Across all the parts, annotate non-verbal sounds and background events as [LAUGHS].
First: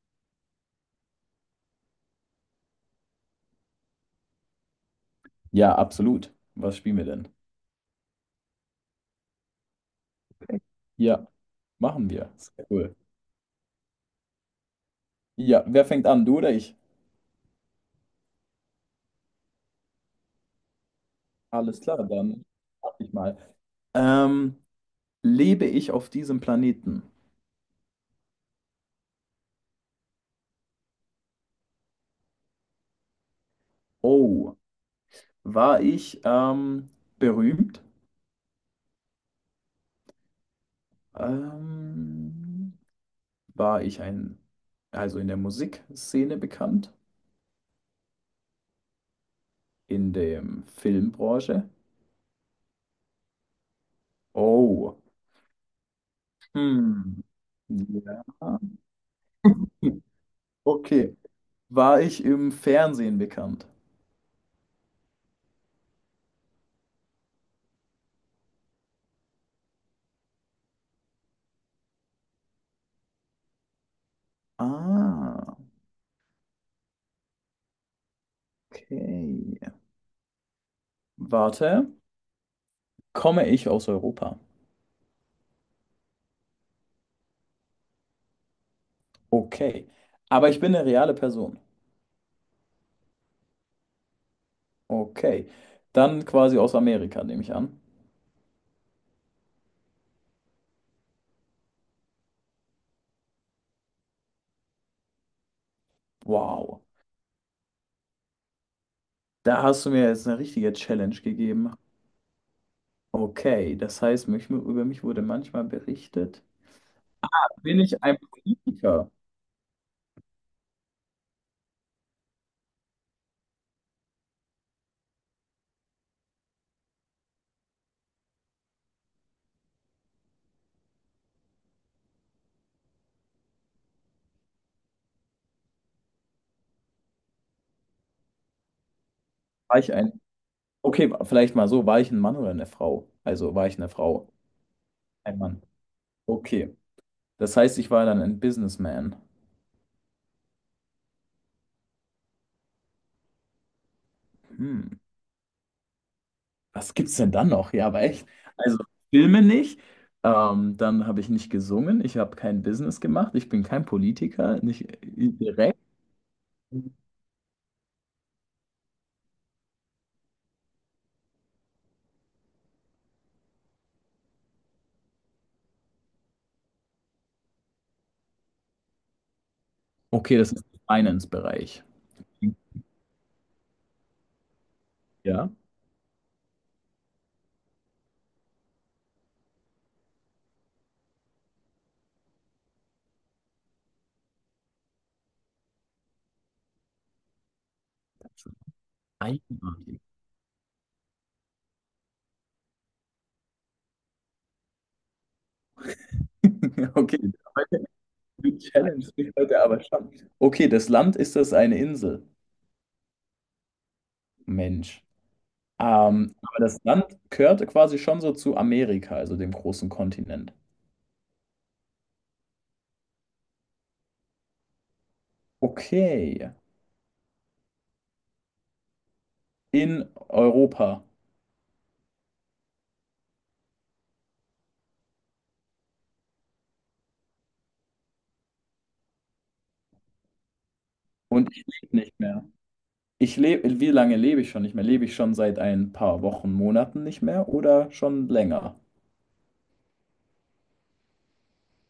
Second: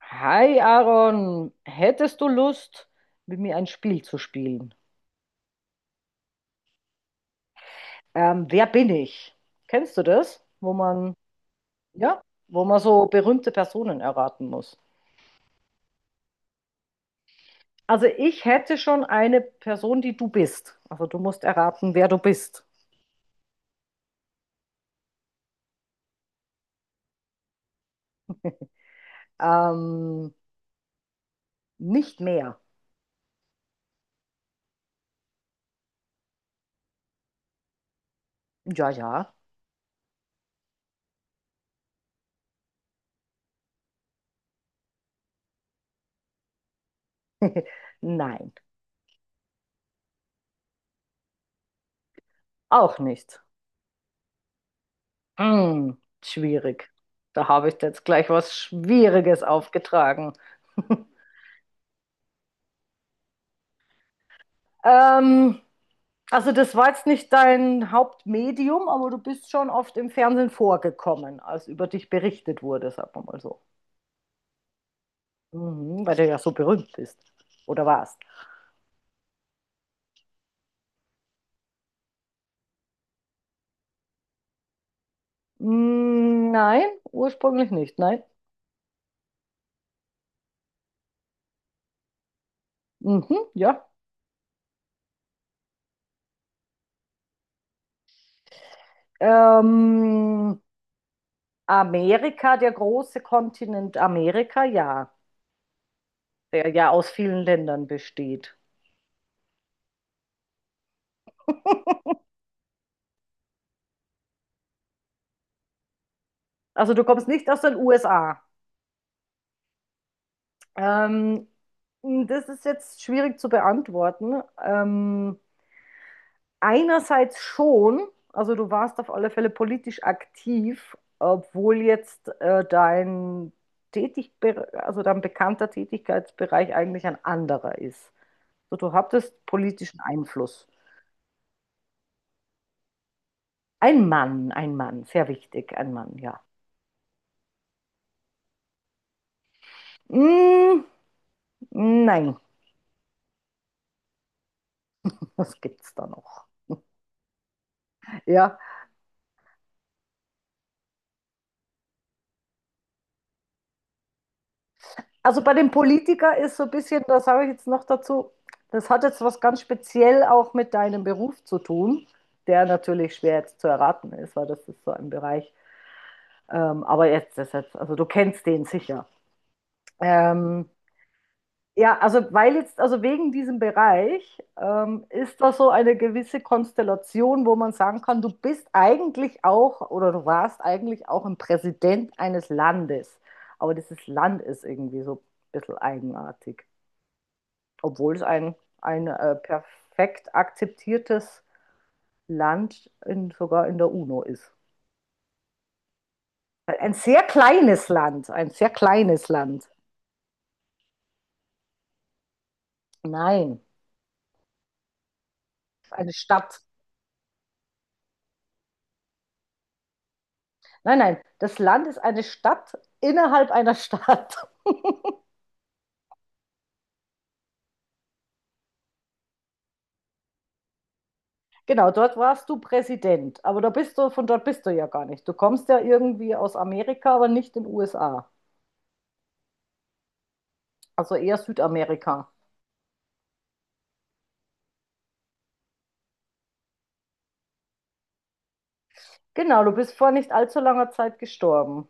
Hi Aaron, hättest du Lust, mit mir ein Spiel zu spielen? Ja, absolut. Was spielen wir denn? Wer bin ich? Kennst du das? Wo man, Ja, machen ja, wir. wo Sehr man cool. so berühmte Personen erraten muss. Ja, wer fängt an? Du oder ich? Also ich hätte schon eine Person, die du bist. Also du musst Alles erraten, klar, wer du dann bist. mach ich mal. Ähm, Lebe ich auf diesem Planeten? Ähm, Nicht mehr. Oh, war ich berühmt? Ja, ja. Ähm, war ich ein, also in der Musikszene bekannt? Nein, In der Filmbranche? auch nicht. Oh, Hm, Schwierig. hm. Da habe ich jetzt Ja. gleich was Schwieriges [LAUGHS] aufgetragen. Okay. [LAUGHS] War ich im Fernsehen bekannt? Ähm, also das war jetzt nicht dein Hauptmedium, aber du bist schon oft im Fernsehen vorgekommen, als über dich berichtet wurde, sagen wir mal so. Ah, Mhm, weil du ja so berühmt bist. Oder warst. okay. Warte, komme ich aus Europa? Mm, nein, ursprünglich nicht, nein. Okay. Aber ich bin eine reale Person. Mhm, ja. Okay. Dann quasi aus Amerika, nehme ich an. Ähm, Amerika, der große Kontinent Amerika, ja. Der Wow. ja aus vielen Ländern besteht. Da hast du mir jetzt eine richtige Challenge gegeben. Okay, das heißt, über mich wurde manchmal berichtet. Also du kommst nicht aus den Bin ich ein USA. Politiker? Ähm, Das ist jetzt schwierig zu beantworten. Einerseits schon, also du warst auf alle Fälle politisch aktiv, obwohl jetzt dein Tätig also dein bekannter Tätigkeitsbereich eigentlich ein anderer ist. So, du hattest War ich politischen ein... Einfluss. Okay, vielleicht mal so, war ich ein Mann oder eine Frau? Also war ich eine Frau? Ein Mann, sehr Ein Mann. wichtig, ein Mann, ja. Okay. Das heißt, ich war dann ein Businessman. Mm, nein, Hm. [LAUGHS] was gibt's da noch? Was gibt's denn dann noch? Ja, aber echt. Ja, Also Filme nicht. Dann habe ich nicht gesungen. Ich habe kein Business gemacht. Ich bin kein Politiker. Nicht also bei dem direkt. Politiker ist so ein bisschen, das sage ich jetzt noch dazu, das hat jetzt was ganz speziell auch mit deinem Beruf zu tun, der natürlich schwer jetzt zu erraten ist, weil das ist so ein Bereich. Aber jetzt, also du kennst den sicher. Okay, das ist Ähm, Finance-Bereich. ja, also wegen diesem Bereich ist Ja. da so eine gewisse Konstellation, wo man sagen kann, du bist eigentlich auch oder du warst eigentlich auch ein Präsident eines Landes. Aber dieses Land ist irgendwie so ein bisschen eigenartig, obwohl es ein Einmalig. perfekt akzeptiertes Land in, sogar in der UNO ist. Ein [LAUGHS] Okay, sehr heute- kleines Land, ein die sehr Challenge kleines liegt heute Land. aber schon. Okay, das Land ist das eine Insel. Nein, Mensch. eine Aber Stadt. das Land gehört quasi schon so zu Amerika, also dem großen Kontinent. Nein, nein, das Land ist eine Stadt innerhalb einer Stadt. [LAUGHS] Okay. In Europa. Genau, dort warst du Präsident, aber von dort bist du ja gar nicht. Du kommst ja irgendwie aus Amerika, aber nicht in den USA. Also eher Und ich lebe nicht Südamerika. mehr. Wie lange lebe ich schon nicht mehr? Lebe ich schon seit ein paar Wochen, Monaten nicht mehr oder schon länger? Genau, du bist vor nicht allzu langer Zeit gestorben.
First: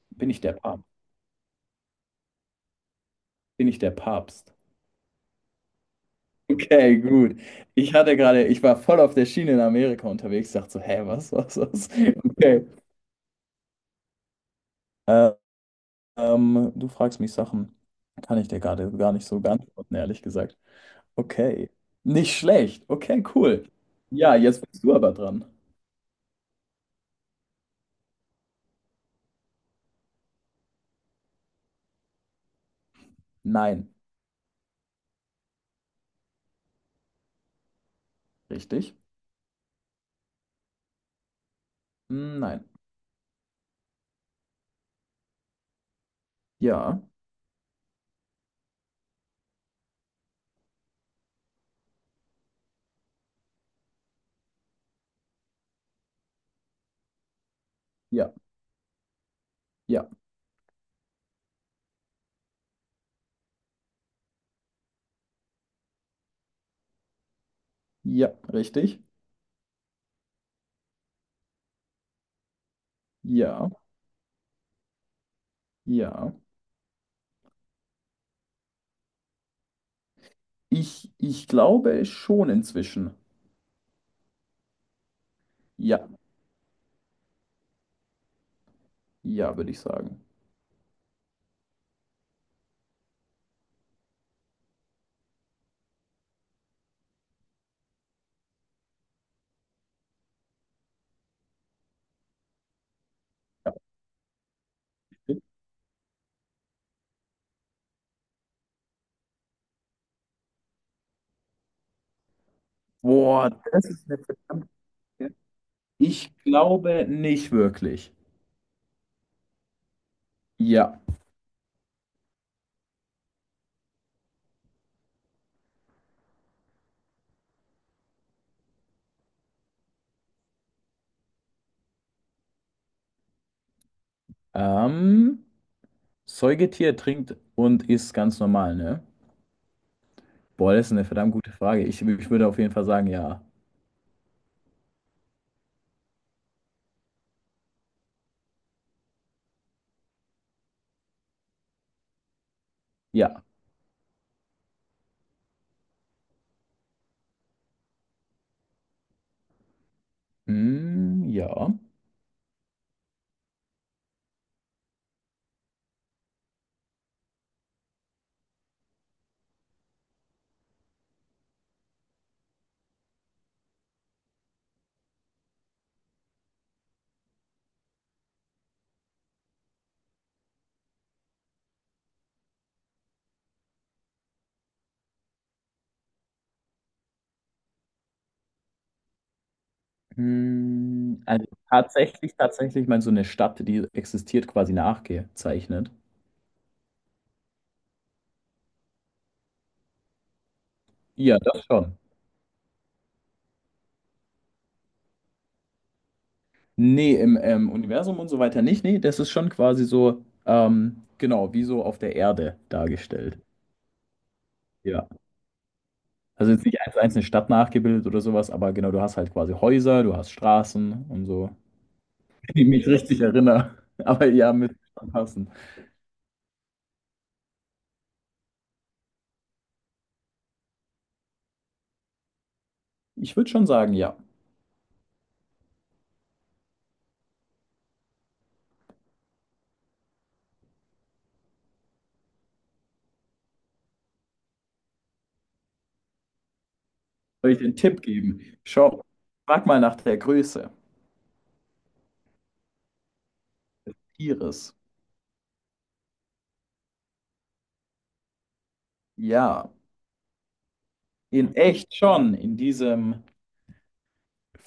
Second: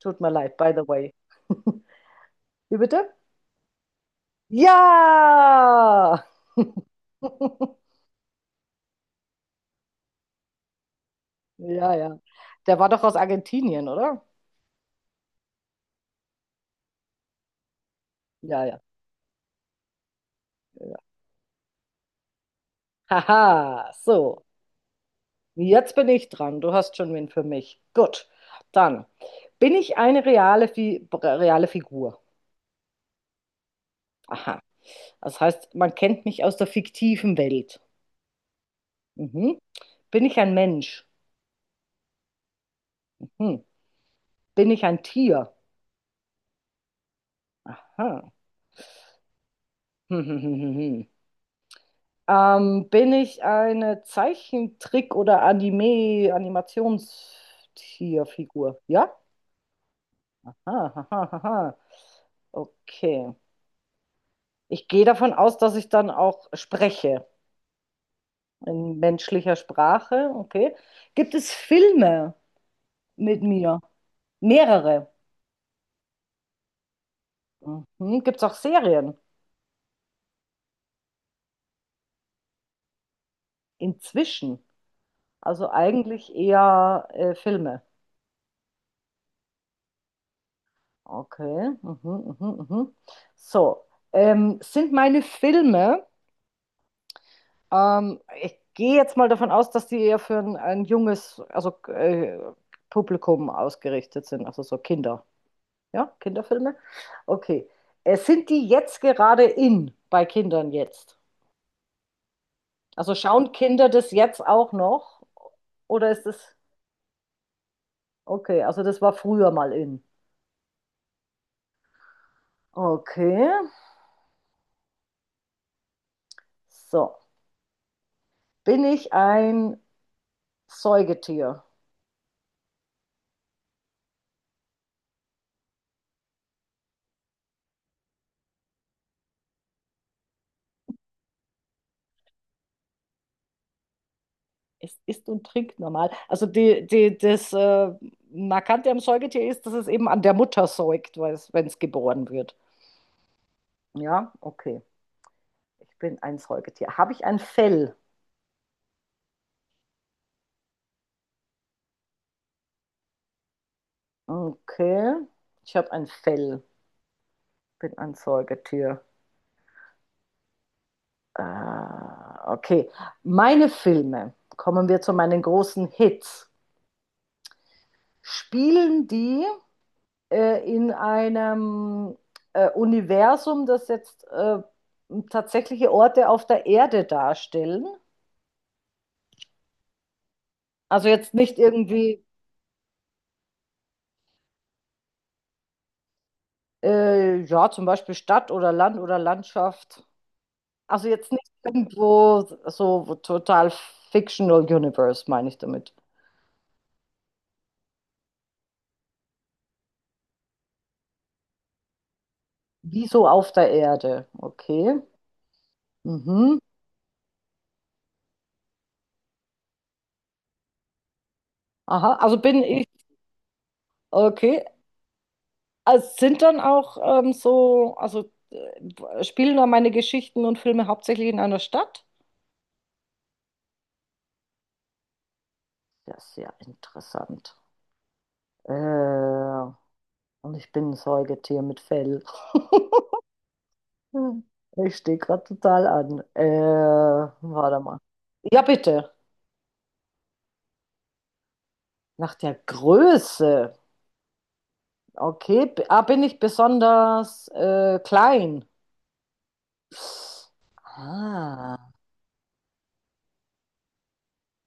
Tut mir Bin ich der leid, by the Papst? way. [LAUGHS] Wie bitte? Bin ich der Papst? Ja! Okay, gut. [LAUGHS] Ich war voll auf der Schiene in Amerika unterwegs, dachte so, hä, was? Ja, ja. Okay. Der war doch aus Argentinien, oder? Äh, ähm, du fragst mich Sachen, kann ich dir Ja, ja, gerade gar nicht so beantworten, ehrlich gesagt. ja, ja. Okay. Nicht schlecht. Okay, cool. Haha, Ja, so. jetzt bist du aber dran. Jetzt bin ich dran. Du hast schon wen für mich. Gut. Dann bin ich eine reale Figur. Nein. Aha. Das heißt, man kennt mich aus der fiktiven Welt. Richtig? Mhm. Bin ich ein Mensch? Hm, nein. Mhm. Bin ich ein Tier? Ja. Aha. [LAUGHS] Bin ich eine Zeichentrick- oder Anime, Ja. Animationstierfigur? Ja? Ja. Aha, aha, aha. Okay. Ich gehe davon aus, dass ich dann auch spreche Ja. in Richtig? menschlicher Sprache. Okay. Gibt es Filme mit Ja, mir? Mehrere. ja. Mhm. Gibt es auch Serien? Ich glaube schon inzwischen. Inzwischen. Also Ja, eigentlich eher Filme. ja, würde ich sagen. Okay. Mhm, mhm, mhm. So. Sind meine Filme. Ich gehe jetzt mal davon aus, dass die eher für ein junges, also Publikum Ja. ausgerichtet sind, also so Kinder. Ja, Kinderfilme? Okay. Sind die jetzt gerade in bei Kindern jetzt? Also Boah, schauen das Kinder das ist eine jetzt verdammte. auch noch? Oder ist Ich das. glaube nicht wirklich. Okay, also das war früher mal in. Ja. Okay. So. Bin ich ein Säugetier? Ähm, Säugetier trinkt und isst ganz normal, ne? Boah, das ist eine verdammt gute Frage. Ich würde auf jeden Fall sagen, ja. Es isst und trinkt normal. Also das Markante am Säugetier ist, dass es eben an der Mutter säugt, wenn es geboren wird. Ja. Ja, okay. Ich bin ein Säugetier. Habe ich ein Fell? Hm, ja. Okay. Ich habe ein Fell. Bin ein Säugetier. Äh, okay. Meine Filme, kommen wir zu meinen großen Hits. Spielen die in einem Universum, das jetzt tatsächliche Orte auf der Erde darstellen. Also Hm, jetzt also nicht irgendwie, tatsächlich mal so eine Stadt, die existiert, quasi nachgezeichnet. Ja, zum Beispiel Stadt oder Land oder Landschaft. Also jetzt Ja, nicht das schon. irgendwo so total Fictional Universe, meine ich damit. Nee, im Universum und so weiter nicht. Nee, das ist schon quasi so, genau, wie so auf der Erde Wieso dargestellt. auf der Erde? Okay. Ja. Also Mhm. jetzt nicht eins zu eins eine Stadt nachgebildet oder sowas, aber genau, du hast halt quasi Häuser, du hast Straßen und so. Aha, also bin Wenn ich ich, mich richtig erinnere. [LAUGHS] Aber ja, okay. mit schon passen. Also sind dann auch so, also spielen da meine Geschichten und Filme hauptsächlich in einer Stadt? Ich würde schon sagen, ja. Das ist ja, sehr interessant. Äh, und ich bin ein Säugetier mit Fell. [LAUGHS] Ich stehe gerade total an. Soll ich dir einen Warte mal. Tipp geben? Ja, Schau, bitte. frag mal nach der Größe Nach der Größe. ihres. Okay, bin ich besonders klein? Ja, in Ah, echt schon, in diesem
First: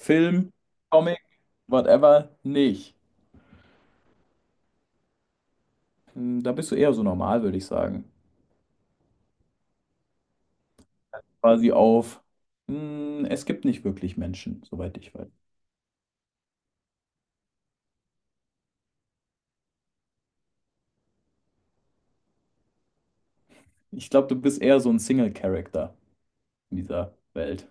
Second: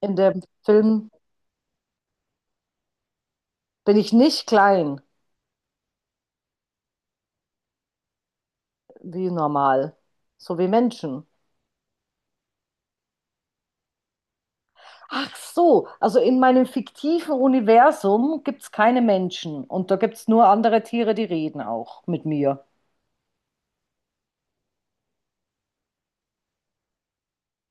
in dem Film Comic, whatever, nicht. bin ich nicht klein, Hm, da bist du eher so normal, würde ich sagen. wie normal, so wie Menschen. Quasi auf, hm, es gibt nicht wirklich Menschen, soweit ich weiß. Ach so, also in meinem fiktiven Universum gibt es keine Menschen und da gibt es nur andere Tiere, die reden auch mit mir. Ich glaube, du bist eher so ein Single-Character in dieser Welt.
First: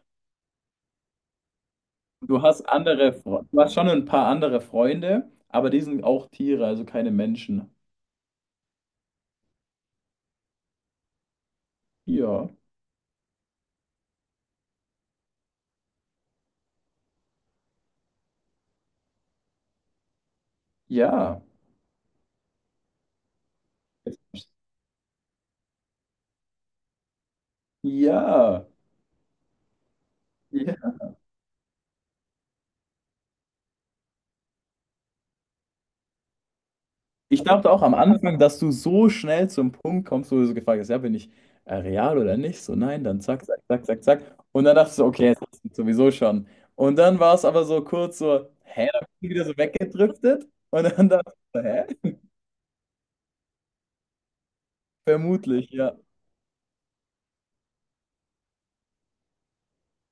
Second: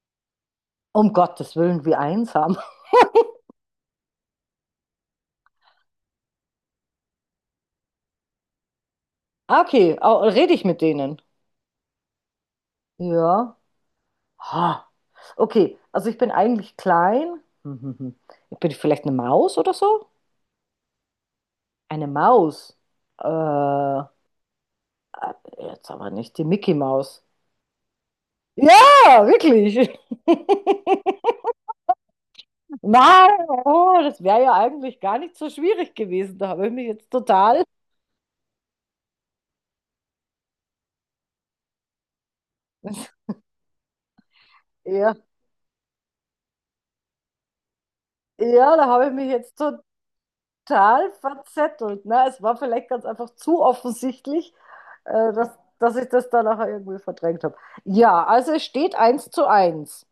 Um Gottes Willen, wie Du einsam. hast andere, du hast schon ein paar andere Freunde, aber die sind auch Tiere, also keine Menschen. Ah, okay, rede ich mit denen? Ja, Ja. Ha. Okay, also ich bin eigentlich klein. [LAUGHS] Hm, hm, hm. Ich bin vielleicht eine Maus oder so? ja, Eine Maus. Äh, Jetzt aber nicht die Mickey Maus. ja, Ja, wirklich. ja. [LAUGHS] Nein, oh, das wäre ja eigentlich gar nicht so schwierig gewesen. Da habe ich mich jetzt Ich total, dachte auch am Anfang, dass du so schnell zum Punkt kommst, wo du so gefragt hast, ja, bin ich real oder nicht? So, nein, dann [LAUGHS] zack, zack, zack, zack, zack. Und dann dachtest du, ja, okay, jetzt hast du sowieso schon. Und dann war es aber so kurz so, ja, da hä, dann habe ich mich bin ich wieder jetzt so weggedriftet. Und dann total dachte ich, so, hä? verzettelt. Ne? Es war vielleicht ganz einfach zu offensichtlich, äh, dass, Vermutlich, dass ja, ich das dann nachher irgendwie verdrängt habe. Ja, also es steht eins zu eins.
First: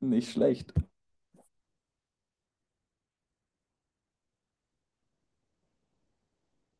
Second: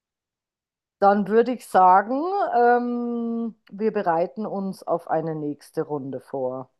nicht schlecht. Dann würde ich sagen, wir bereiten uns auf eine nächste Runde vor.